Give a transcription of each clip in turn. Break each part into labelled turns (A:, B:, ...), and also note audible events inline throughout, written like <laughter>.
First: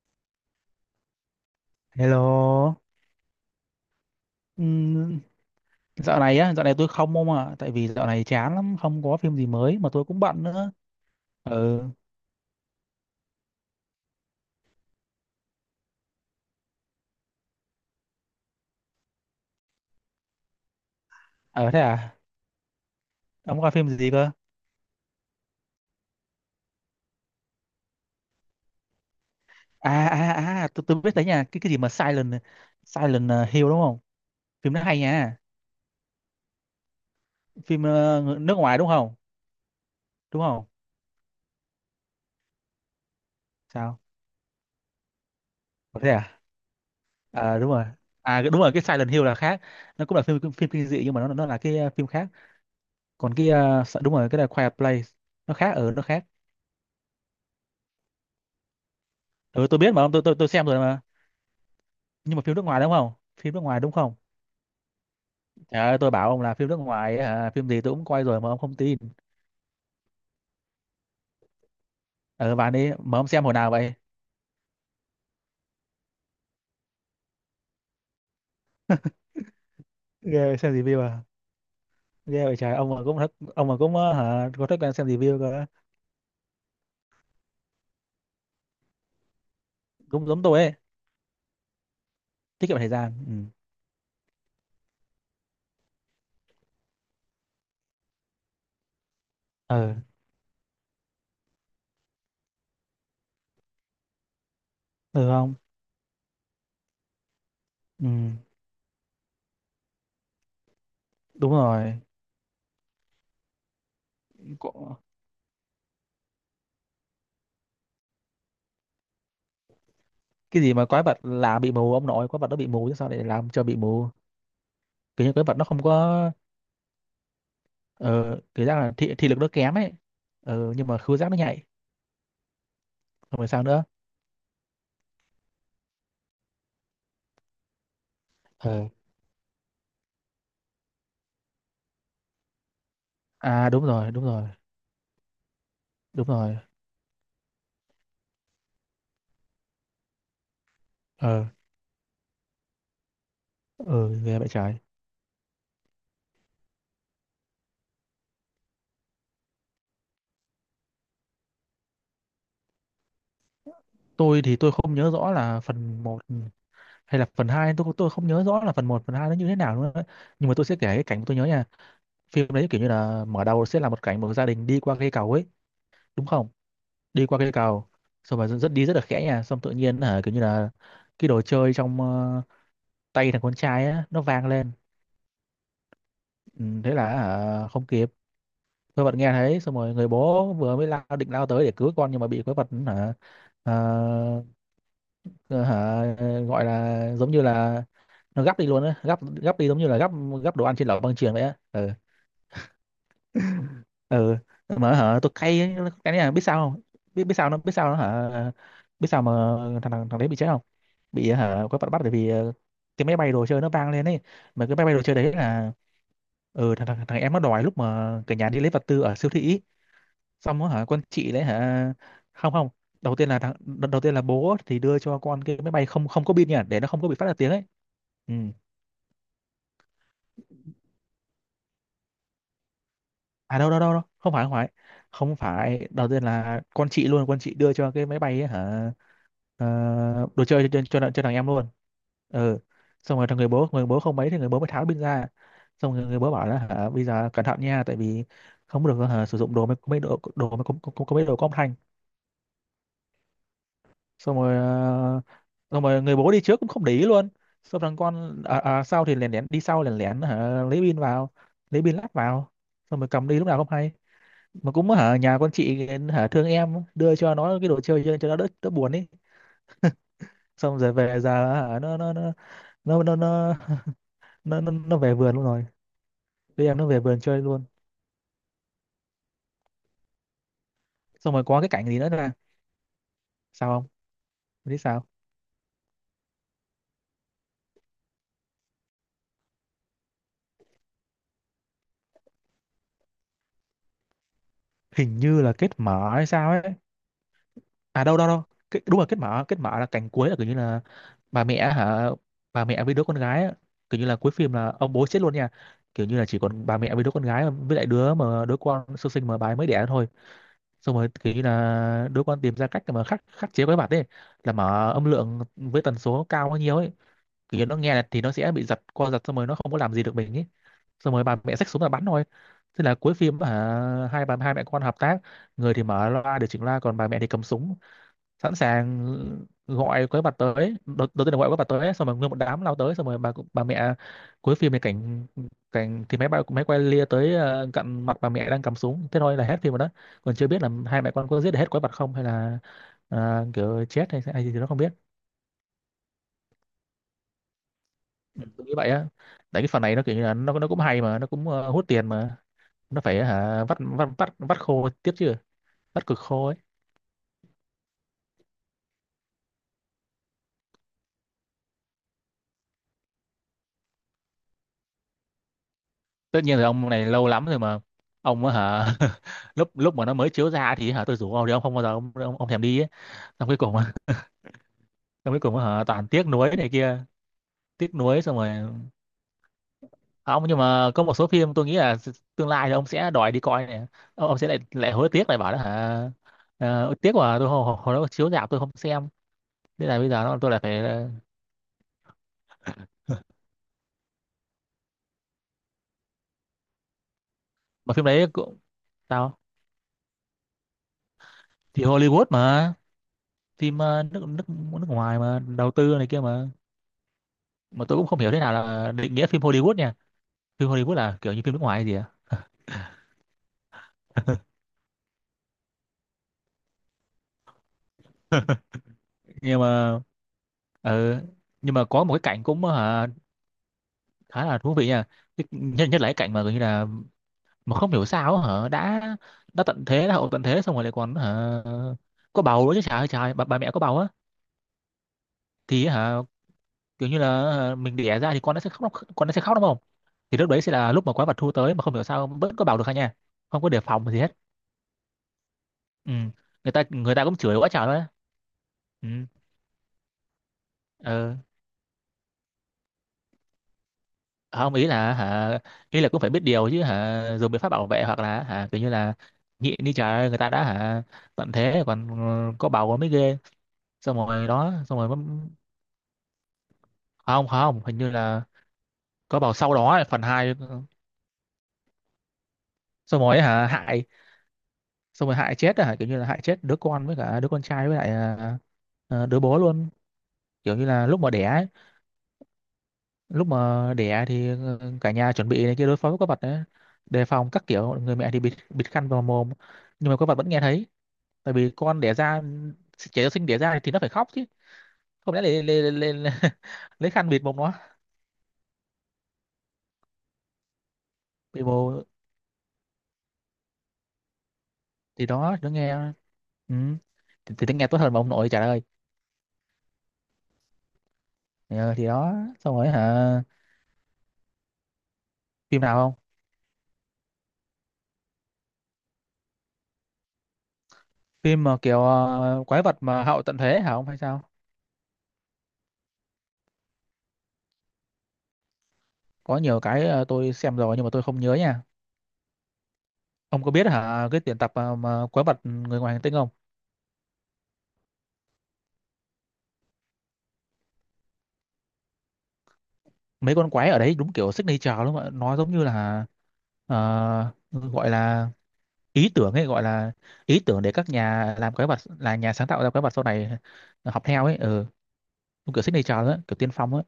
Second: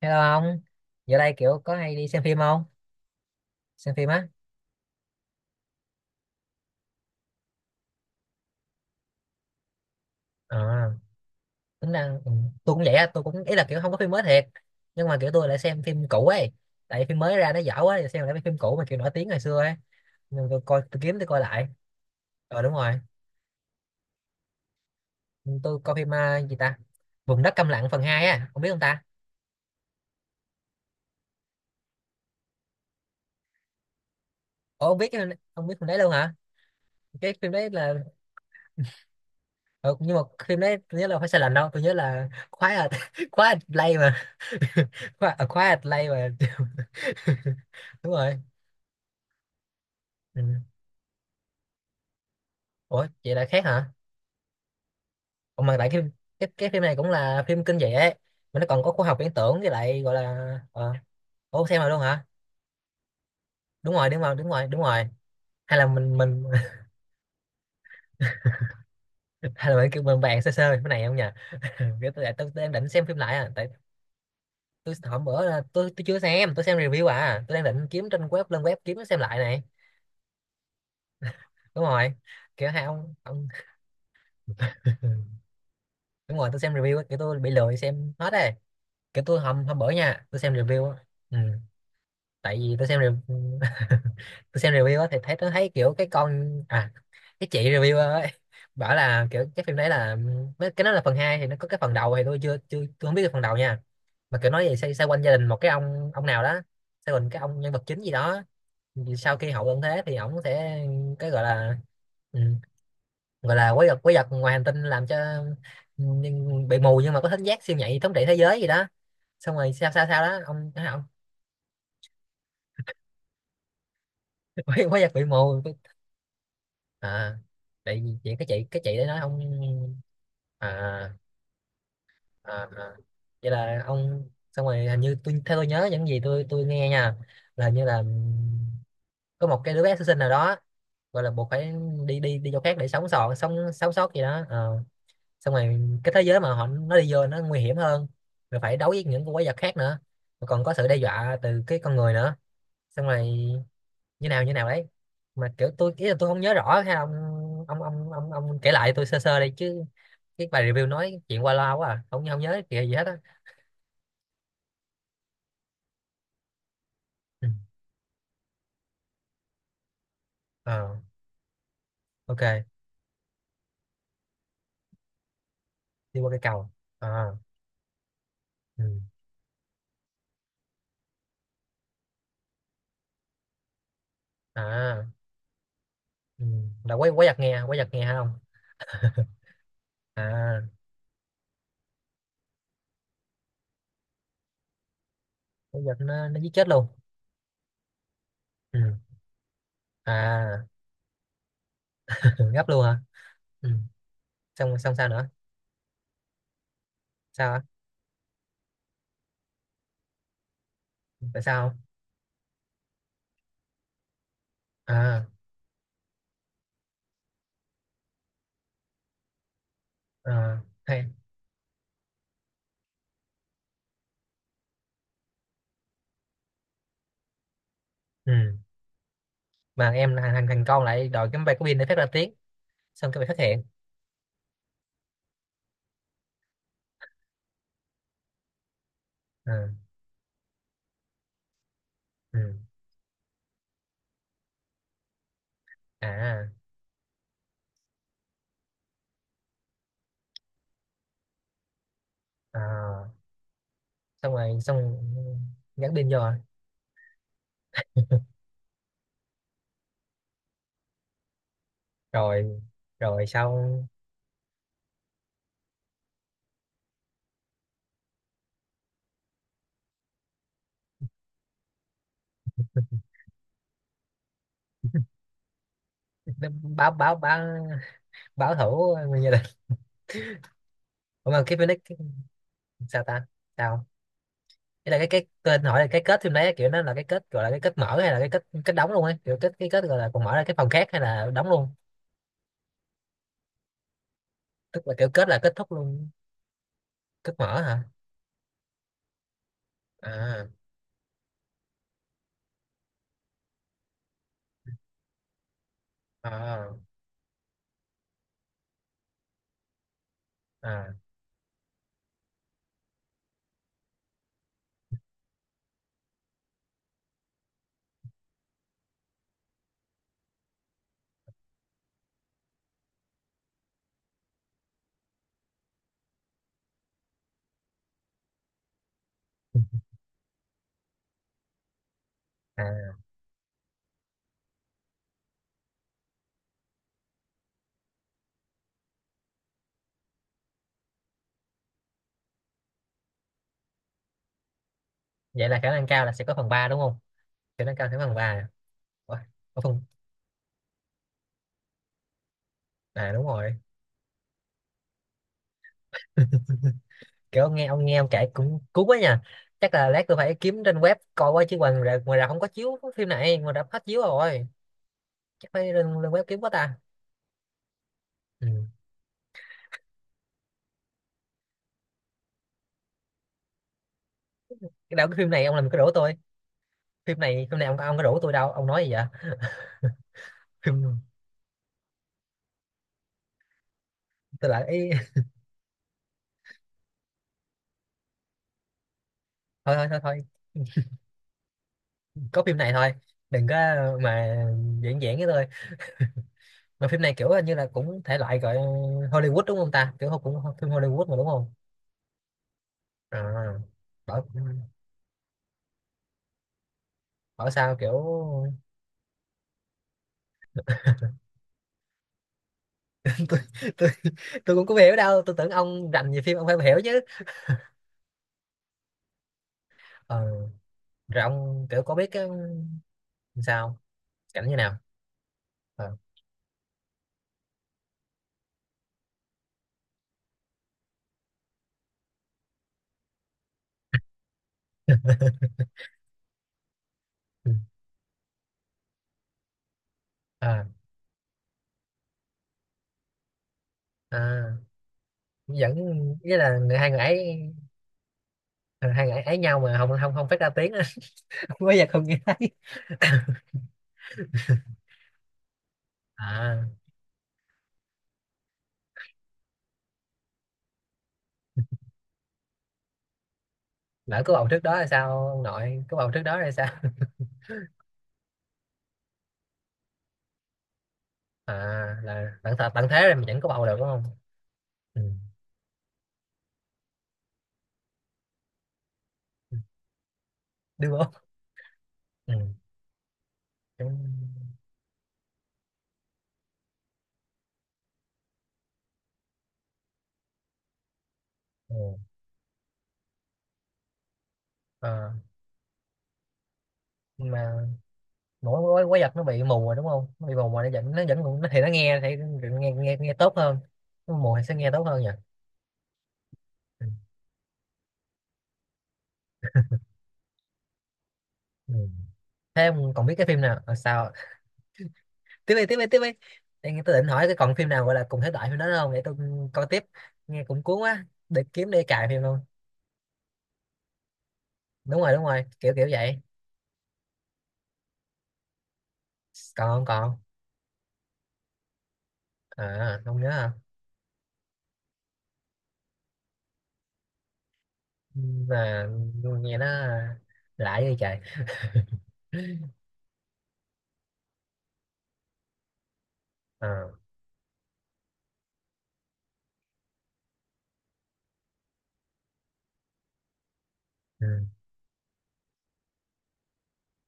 A: Hello ông, giờ đây kiểu có hay đi xem phim không?
B: Hello.
A: Xem phim á?
B: Ừm, dạo này tôi không ông ạ, tại vì dạo này chán lắm, không có phim gì mới mà tôi cũng bận
A: À,
B: nữa. Ừ.
A: tính năng tôi cũng vậy á, tôi cũng ý là kiểu không có phim mới thiệt, nhưng mà kiểu tôi lại xem phim cũ ấy, tại vì phim mới ra nó dở quá, giờ xem lại mấy phim cũ mà kiểu nổi tiếng ngày xưa ấy, nhưng tôi coi lại.
B: ờ Thế à?
A: Ờ, đúng rồi.
B: Ông coi phim gì cơ?
A: Ừ, tôi coi phim à, gì ta? Vùng đất câm lặng phần hai á, ông biết không ta?
B: À, tôi biết đấy nha, cái gì mà Silent Silent ờ, Hill đúng không? Phim nó
A: Ủa ông
B: hay
A: biết cái-
B: nha.
A: Ông biết phim đấy luôn hả? Cái phim đấy
B: Phim
A: là
B: nước ngoài đúng không?
A: ừ, nhưng mà
B: Đúng
A: phim
B: không?
A: đấy tôi nhớ là phải sai lệch đâu, tôi nhớ là Quiet <laughs> Quiet Play
B: Sao?
A: mà. <laughs> Quiet Quiet
B: Ờ,
A: Play
B: thế
A: mà.
B: à? À, đúng rồi.
A: <laughs> Đúng rồi.
B: À, đúng rồi, cái Silent Hill là khác. Nó cũng là phim
A: Ừ.
B: phim kinh dị nhưng mà nó là cái phim khác.
A: Ủa,
B: Còn
A: vậy là
B: cái
A: khác hả?
B: đúng rồi, cái là Quiet Place nó
A: Còn
B: khác
A: mà
B: ở
A: tại
B: nó
A: cái
B: khác.
A: cái cái phim này cũng là phim kinh dị ấy, mà nó còn có khoa học viễn tưởng
B: Ừ,
A: với
B: tôi biết
A: lại
B: mà ông,
A: gọi
B: tôi
A: là
B: tôi tôi xem rồi mà.
A: ủa xem rồi luôn hả?
B: Nhưng mà phim nước ngoài đúng không? Phim nước ngoài đúng
A: Đúng rồi,
B: không?
A: đúng rồi, đúng rồi, đúng rồi. Hay là
B: Trời ơi, tôi
A: mình
B: bảo ông
A: mình
B: là phim nước ngoài ấy hả? Phim gì tôi cũng coi rồi mà ông không tin.
A: <laughs> hay là mình kêu mình bàn sơ sơ cái này không nhỉ? <laughs> Cái tôi
B: Ờ
A: đang
B: Bạn
A: định
B: ấy
A: xem phim
B: mà, ông
A: lại
B: xem
A: à,
B: hồi
A: tại
B: nào vậy?
A: tôi hôm bữa là tôi chưa xem, tôi xem review à, tôi đang định kiếm trên web lên web kiếm xem lại này.
B: Ghê vậy, xem review à?
A: Đúng rồi.
B: Ghê vậy
A: Kiểu
B: trời,
A: hai
B: ông mà
A: ông
B: cũng thích,
A: ông
B: ông mà cũng ờ, hả có thói
A: <laughs>
B: quen xem review cơ.
A: đúng rồi, tôi xem review á, kiểu tôi bị lười xem hết rồi. Kiểu tôi hôm hôm bữa nha,
B: Cũng
A: tôi
B: giống
A: xem
B: tôi ấy.
A: review á. Ừ. Tại
B: Tiết
A: vì
B: kiệm
A: tôi
B: thời
A: xem
B: gian. Ừ.
A: review <laughs> tôi xem review á thì thấy tôi thấy kiểu cái con à cái chị review ấy bảo là kiểu cái phim đấy
B: ờ
A: là cái đó là phần 2 thì nó có cái phần đầu thì tôi chưa chưa tôi không biết cái phần đầu nha, mà kiểu nói về xoay quanh
B: Được
A: gia đình
B: không?
A: một cái ông nào đó, xoay quanh cái ông nhân vật chính
B: Ừ,
A: gì đó. Thì sau khi hậu tận thế thì ổng sẽ cái gọi
B: đúng
A: là
B: rồi.
A: ừ, gọi là quái vật ngoài hành tinh
B: Có-
A: làm cho bị mù nhưng mà có thính giác siêu nhạy thống trị thế giới gì đó, xong rồi sao sao sao đó
B: cái
A: ông
B: gì mà
A: ông.
B: quái vật là bị mù? Ông nội, quái vật nó bị mù chứ sao lại làm cho bị mù?
A: <laughs> quái quái vật bị
B: Kiểu như quái vật
A: mù,
B: nó không có.
A: à tại vì vậy
B: Ờ
A: cái chị
B: Kiểu ra
A: cái
B: là
A: chị đấy
B: thị,
A: nói
B: thị
A: ông.
B: lực nó kém ấy. Nhưng mà
A: À,
B: khứu giác nó nhạy.
A: à, à.
B: Không phải
A: Vậy
B: sao
A: là
B: nữa?
A: ông xong rồi hình như tôi theo tôi nhớ những gì tôi nghe nha, là hình như là
B: ờ
A: có một cái đứa bé sơ sinh nào đó gọi là buộc phải đi đi đi chỗ khác để sống sót, sống
B: Đúng
A: sống
B: rồi,
A: sót gì
B: đúng
A: đó.
B: rồi.
A: Ờ. Xong rồi cái thế
B: Đúng
A: giới mà
B: rồi.
A: họ nó đi vô nó nguy hiểm hơn, rồi phải đấu với những con quái vật khác nữa, rồi còn có sự đe dọa
B: Ờ,
A: từ cái con người nữa, xong rồi
B: ờ Ghe bãi
A: như nào
B: trái.
A: đấy, mà kiểu tôi ý là tôi không nhớ rõ, hay là ông kể lại tôi sơ sơ đây chứ, cái bài review nói chuyện qua loa quá à, không không nhớ kìa gì hết á.
B: Tôi thì tôi không nhớ rõ là phần một hay là
A: Ừ.
B: phần hai, tôi không nhớ rõ là phần một, phần 2 nó như thế nào nữa đấy. Nhưng mà tôi sẽ kể
A: Ờ,
B: cái cảnh tôi nhớ nha. Phim
A: ok.
B: đấy kiểu như là mở đầu sẽ là một cảnh một gia đình đi qua cây cầu ấy,
A: Đi
B: đúng
A: qua cây
B: không?
A: cầu à.
B: Đi qua cây cầu, xong rồi rất
A: Ừ.
B: đi rất là khẽ nha, xong tự nhiên hả, kiểu như là cái đồ chơi trong tay thằng con trai á nó vang lên.
A: À. Ừ.
B: Ừ, thế
A: Là
B: là
A: quái
B: hả,
A: quái
B: không
A: vật nghe
B: kịp.
A: hả không?
B: Quái vật nghe thấy, xong rồi người bố
A: À
B: vừa mới lao, định lao tới để cứu con nhưng mà bị quái vật hả, ờ, ờ,
A: quái vật
B: hả,
A: nó giết
B: gọi
A: chết luôn.
B: là giống như là nó gắp đi
A: Ừ.
B: luôn á, gắp gắp đi giống như là gắp, gắp đồ
A: À.
B: ăn trên lẩu băng chuyền vậy á. Ừ.
A: <laughs> Ừ, gấp luôn hả. Ừ.
B: ừ
A: xong xong
B: mà
A: sao
B: hả,
A: nữa?
B: tôi cay ấy, cái này là biết sao không? Biết, biết sao
A: Sao
B: nó,
A: á?
B: biết sao nó hả, biết sao mà thằng thằng, thằng đấy bị chết không? Bị
A: Tại
B: hả,
A: sao?
B: có bắt, bắt bởi vì cái máy bay đồ chơi nó vang lên ấy, mà cái máy bay đồ chơi
A: À
B: đấy là, ừ, thằng, thằng thằng em nó đòi lúc mà cả nhà đi lấy vật tư ở siêu thị ý.
A: à ờ,
B: Xong rồi hả, con
A: hay.
B: chị đấy hả, không, không, đầu tiên là đầu, đầu tiên là bố thì đưa cho con cái máy bay không, không có pin nha, để nó không có bị phát ra tiếng ấy.
A: Ừ.
B: Ừ.
A: Mà em thằng thằng thằng con lại đòi cái máy bay của pin để phát ra tiếng, xong cái bị phát
B: À,
A: hiện.
B: đâu đâu đâu đâu không phải, không phải, không phải, đầu tiên là con chị luôn, con chị đưa cho cái máy bay ấy, hả. Ờ,
A: Ừ.
B: đồ chơi cho, thằng em luôn.
A: Ừ.
B: Ừ. Xong rồi người bố, người bố không mấy thì người bố mới tháo pin ra. Xong rồi người bố bảo
A: À,
B: là hả, bây giờ cẩn thận nha, tại vì không được hả, sử dụng đồ, mấy mấy đồ, đồ có, mấy đồ có âm thanh.
A: à xong
B: Xong rồi
A: rồi xong.
B: xong
A: Nhắn
B: rồi
A: tin
B: người
A: vô
B: bố
A: à?
B: đi trước cũng không để ý luôn. Xong thằng con sau thì lén lén đi sau, lén lén hả, lấy pin vào, lấy pin lắp vào.
A: Rồi.
B: Xong rồi
A: Rồi
B: cầm đi lúc nào không
A: xong
B: hay. Mà cũng hả, nhà con chị hả, thương em, đưa cho nó cái đồ chơi cho nó đỡ, đỡ buồn ấy. Xong rồi về già hả, nó <laughs> nó về vườn luôn rồi.
A: nó
B: Đứa em nó
A: báo.
B: về
A: báo
B: vườn chơi luôn.
A: báo báo thủ người gia đình. Ủa
B: Xong
A: mà
B: rồi
A: cái
B: có cái
A: Phoenix
B: cảnh
A: cái-
B: gì nữa là,
A: sao ta,
B: sao
A: sao.
B: không, em biết
A: Ý là
B: sao.
A: cái tên hỏi là cái kết phim đấy kiểu nó là cái kết, gọi là cái kết mở hay là cái kết kết đóng luôn ấy, kiểu kết cái kết gọi là còn mở ra cái phòng khác hay là đóng luôn, tức là kiểu
B: Hình
A: kết là
B: như
A: kết
B: là kết
A: thúc luôn.
B: mở hay sao ấy.
A: Kết mở hả?
B: À, đâu đâu đâu cái, đúng là kết mở, kết mở là cảnh cuối là kiểu
A: À
B: như là bà mẹ hả, bà mẹ với đứa con gái á. Kiểu như là cuối phim là ông bố chết luôn nha, kiểu như là chỉ còn
A: à
B: bà mẹ với đứa con gái với lại đứa mà đứa con sơ sinh mà bà ấy mới đẻ thôi.
A: à,
B: Xong rồi cái là đứa con tìm ra cách để mà khắc, chế quái vật ấy, là mở âm lượng với tần số cao bao nhiêu ấy. Kiểu như nó nghe là thì nó sẽ bị giật, co giật, xong rồi nó không có làm gì được mình ấy. Xong rồi bà mẹ xách súng là bắn thôi. Thế là cuối phim à, hai bà, hai mẹ con hợp tác, người thì mở loa, điều chỉnh loa, còn bà mẹ thì cầm súng, sẵn sàng gọi quái vật tới. Đầu tiên là gọi quái vật tới, xong rồi nguyên một đám lao
A: à.
B: tới, xong rồi bà, mẹ cuối phim này cảnh, thì máy quay lia tới cận mặt bà mẹ đang cầm súng, thế thôi là hết phim rồi đó. Còn chưa biết là hai mẹ con có giết được hết quái vật không, hay là kiểu chết hay gì thì nó không biết.
A: Vậy là khả năng cao là sẽ có phần 3 đúng không? Khả năng cao sẽ có phần ba
B: Ừ,
A: à?
B: tôi nghĩ vậy á.
A: Ủa, có
B: Tại cái
A: phần.
B: phần này nó kiểu như là nó cũng hay mà nó cũng hút tiền mà, nó
A: À
B: phải
A: đúng rồi,
B: hả, vắt vắt vắt vắt khô tiếp chứ. Vắt cực khô ấy.
A: kiểu ông kể cũng cuốn quá nha, chắc là lát tôi phải kiếm trên web coi qua chứ ngoài rạp không có chiếu phim này, ngoài rạp hết chiếu rồi, chắc phải lên web kiếm
B: Tất
A: quá
B: nhiên rồi,
A: ta.
B: ông này lâu lắm rồi mà. Ông
A: Ừ.
B: á hả. <laughs> Lúc, lúc mà nó mới chiếu ra thì hả, tôi rủ ông thì ông không bao giờ, ông thèm đi ấy. Xong cuối cùng <laughs> á,
A: Cái đạo cái phim
B: xong cuối
A: này ông
B: cùng
A: làm cái
B: hả,
A: rủ
B: toàn
A: tôi,
B: tiếc nuối này kia,
A: phim này ông
B: tiếc
A: ông có rủ
B: nuối,
A: tôi
B: xong rồi.
A: đâu ông nói gì vậy?
B: À, ông, nhưng mà
A: Phim
B: có một số phim tôi nghĩ là tương lai thì ông sẽ đòi đi coi này. Ông sẽ
A: tôi
B: lại
A: lại ý.
B: lại hối
A: <laughs>
B: tiếc lại bảo đó hả. Tiếc mà tôi hồi, hồi hồi đó chiếu rạp tôi không xem.
A: Thôi
B: Thế
A: thôi
B: là
A: thôi
B: bây
A: thôi,
B: giờ nó, tôi lại phải
A: có phim này thôi, đừng có mà diễn diễn với tôi, mà phim này kiểu như là
B: mà
A: cũng
B: phim
A: thể
B: đấy
A: loại gọi
B: cũng, sao,
A: Hollywood đúng không ta, kiểu cũng phim Hollywood mà đúng không?
B: thì Hollywood mà.
A: À,
B: Phim nước
A: bảo
B: nước nước ngoài mà đầu tư này kia mà.
A: bảo sao
B: Mà
A: kiểu
B: tôi cũng không hiểu thế nào là định nghĩa phim Hollywood nha. Phim Hollywood là kiểu như phim nước ngoài hay gì à?
A: tôi, tôi,
B: <laughs>
A: tôi cũng không hiểu đâu, tôi tưởng ông rành về phim ông phải hiểu chứ.
B: Nhưng mà
A: Ờ, rồi
B: ờ,
A: ông
B: nhưng
A: kiểu
B: mà
A: có
B: có
A: biết
B: một cái
A: cái
B: cảnh cũng hả,
A: sao
B: khá
A: cảnh như
B: là thú
A: nào?
B: vị nha. Nhất
A: Ờ.
B: Nhất là cái cảnh mà gần như là, mà không hiểu sao hả, đã tận thế, đã hậu tận thế, xong rồi lại còn hả, có bầu nữa chứ. Trời ơi trời, bà mẹ có bầu á. Thì hả, kiểu như
A: Ừ.
B: là hả, mình đẻ ra thì con nó sẽ khóc, con nó sẽ khóc đúng không? Thì lúc đấy
A: À,
B: sẽ là lúc mà quái vật thu tới, mà không hiểu sao vẫn có bầu được hả nha. Không có đề phòng gì hết.
A: à, vẫn
B: Ừ.
A: nghĩa là
B: Người
A: người
B: ta,
A: hai người
B: người ta cũng
A: ấy.
B: chửi quá trời luôn á.
A: Ờ, hai
B: Ừ.
A: người ấy, ấy nhau mà không không không phát ra tiếng á.
B: Ờ.
A: <laughs> Không có giờ không nghe thấy. <laughs>
B: Ờ, không, ý là hả, ý là cũng phải biết
A: À
B: điều chứ hả, dùng biện pháp bảo vệ hoặc là hả, kiểu như là nhịn đi trời ơi, người ta đã hả, tận thế còn, ừ, có bầu mới ghê. Xong
A: lỡ có bầu
B: rồi
A: trước
B: đó,
A: đó là
B: xong rồi
A: sao, ông
B: mới,
A: nội có bầu trước đó là sao?
B: à, không không, hình như là có bầu sau đó ấy, phần hai
A: <laughs> À là tận thế, tận thế rồi
B: xong
A: mà
B: rồi
A: vẫn
B: ấy
A: có bầu
B: hả
A: được đúng không?
B: hại,
A: Ừ.
B: xong rồi hại chết hả, kiểu như là hại chết đứa con với cả đứa con trai với lại đứa bố luôn. Kiểu như
A: Đưa bố.
B: là lúc mà đẻ ấy,
A: Ừ.
B: lúc mà đẻ
A: Đúng.
B: thì cả nhà chuẩn bị này kia đối phó với quái vật ấy, đề phòng các kiểu. Người mẹ thì bịt bịt khăn vào mồm, nhưng mà quái vật vẫn nghe thấy, tại vì
A: Ừ.
B: con đẻ ra, trẻ sơ sinh đẻ ra thì nó phải khóc chứ,
A: Ờ,
B: không lẽ <laughs> lấy khăn
A: nhưng
B: bịt
A: mà
B: mồm nó.
A: mũi quái vật nó bị mù rồi đúng không, nó bị mù rồi nó thì
B: Bịt
A: nó nghe
B: mồm
A: thì nghe nghe nghe tốt hơn. Nó mù thì sẽ nghe tốt hơn nhỉ.
B: thì đó, nó nghe. Ừ.
A: Ừ.
B: Thì nó nghe tốt hơn mà ông nội trả lời.
A: Ừ.
B: Ờ, thì đó.
A: Thế
B: Xong rồi
A: em còn biết cái phim
B: hả,
A: nào à, sao? Tiếp đi, tiếp
B: phim
A: đi,
B: nào
A: tiếp đi.
B: không.
A: Em tôi định hỏi cái còn phim nào gọi là cùng thể loại phim đó không để tôi coi tiếp, nghe cũng cuốn quá để
B: Phim
A: kiếm
B: mà
A: đi
B: kiểu
A: cài phim luôn.
B: quái vật mà hậu tận thế hả ông hay sao?
A: Đúng rồi, đúng rồi, kiểu kiểu vậy.
B: Có
A: Còn
B: nhiều
A: không
B: cái
A: còn,
B: tôi xem rồi nhưng mà tôi không nhớ nha.
A: à không nhớ hả.
B: Ông có biết hả, cái tuyển tập mà quái vật người ngoài hành tinh không?
A: Ừ, mà nghe nó lạ như trời. <laughs>
B: Mấy con quái ở đấy đúng kiểu signature luôn ạ, nó giống như là
A: Ờ,
B: ờ, gọi là ý tưởng ấy, gọi là ý tưởng để các nhà làm quái vật, là nhà sáng tạo ra quái vật sau này học
A: ừ.
B: theo ấy. Ừ. Đúng kiểu signature đó, kiểu tiên phong ấy.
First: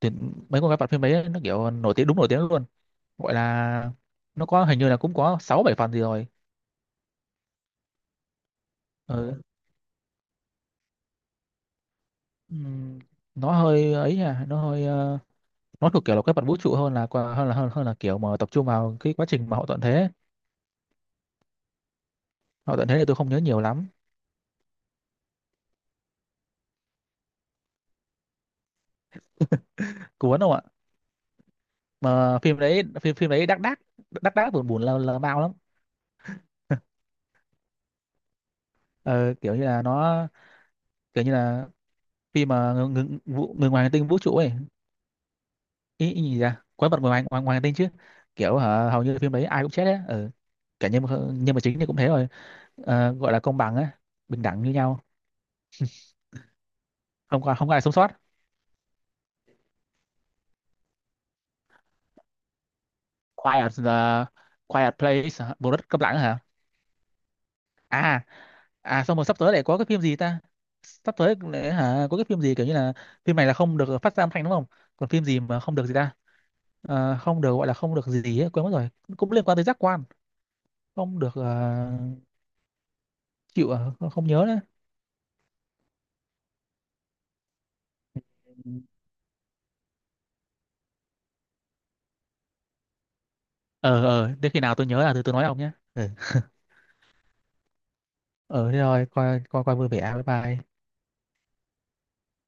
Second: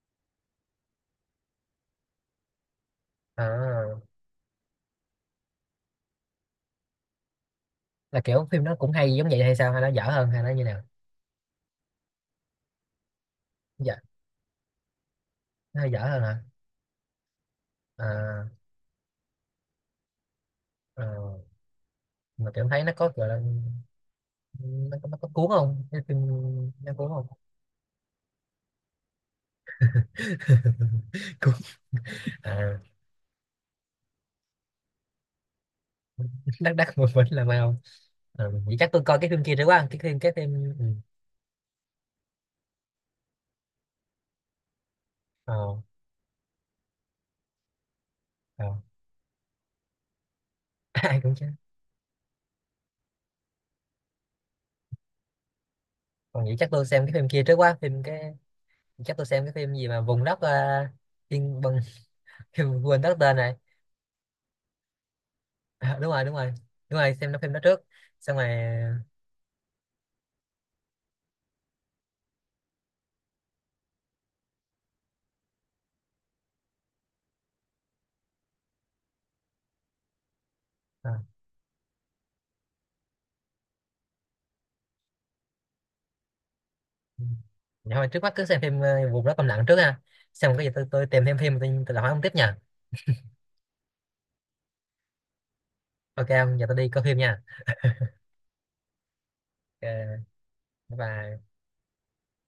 B: Thì mấy con quái vật phim đấy nó kiểu nổi tiếng, đúng nổi tiếng luôn, gọi
A: Ờ,
B: là nó có hình như là cũng có sáu bảy phần gì rồi.
A: là kiểu phim nó cũng hay giống
B: Ừ.
A: vậy hay sao, hay nó dở hơn, hay nó như nào?
B: Ừm, nó hơi
A: Dở.
B: ấy à, nó hơi
A: Nó hơi
B: nó
A: dở
B: thuộc kiểu
A: hơn
B: là quái
A: hả?
B: vật vũ trụ hơn là hơn là hơn là kiểu mà tập
A: À,
B: trung vào cái quá trình mà hậu tận thế.
A: ờ, mà kiểu
B: Hậu
A: thấy
B: tận
A: nó
B: thế thì
A: có
B: tôi
A: gọi
B: không nhớ
A: là
B: nhiều lắm.
A: nó có cuốn không cái phim, nó cuốn không?
B: Cuốn không ạ?
A: <laughs> Cuốn.
B: Mà phim
A: À,
B: đấy, phim phim đấy đắc đắc đắc đắc buồn, lờ, mau lắm.
A: đắc đắc
B: <laughs>
A: một mình là mày không. À, vậy chắc tôi coi cái
B: Ờ,
A: phim
B: Kiểu
A: kia trước
B: như là
A: quá, cái phim
B: nó
A: ừ.
B: kiểu như là khi mà người ngoài hành tinh vũ trụ ấy,
A: Ờ,
B: ý gì, ra quái vật ngoài ngoài, ngoài hành tinh chứ. Kiểu
A: ờ.
B: hả, hầu như phim đấy ai cũng chết đấy. Ừ. Cả
A: <laughs> Ai cũng chứ.
B: nhân vật chính thì cũng thế rồi. Ờ, gọi là công bằng á, bình đẳng như nhau.
A: Còn vậy chắc tôi xem cái phim kia
B: Không
A: trước
B: có, không có
A: quá,
B: ai sống
A: phim
B: sót.
A: cái, chắc tôi xem cái phim gì mà vùng đất tiên bằng. <laughs> Quên đất tên này.
B: Quiet Quiet Place hả? Bộ đất
A: À,
B: câm
A: đúng
B: lặng
A: rồi, đúng
B: hả?
A: rồi, đúng rồi, xem nó phim đó trước
B: À,
A: xong rồi.
B: à, xong rồi sắp tới lại có cái phim gì ta, sắp tới lại hả, có cái phim gì kiểu như là phim này là không được phát ra âm thanh đúng không? Còn phim gì mà không được gì ta? Ờ, không được, gọi là không được gì ấy, quên mất rồi. Cũng liên quan tới giác quan.
A: Ờ,
B: Không được chịu à, không, không nhớ nữa.
A: dạ thôi trước mắt cứ xem phim vùng đó câm lặng trước ha, xem cái gì tôi tìm thêm phim, tôi lại hỏi ông tiếp nha.
B: Ờ, ờ, đến khi nào tôi nhớ là tôi nói ông nhé. Ừ.
A: Ok ông, giờ tôi đi coi phim nha.
B: Ờ, thế rồi coi, coi
A: Ok,
B: vui vẻ, bye bye.
A: bye bye.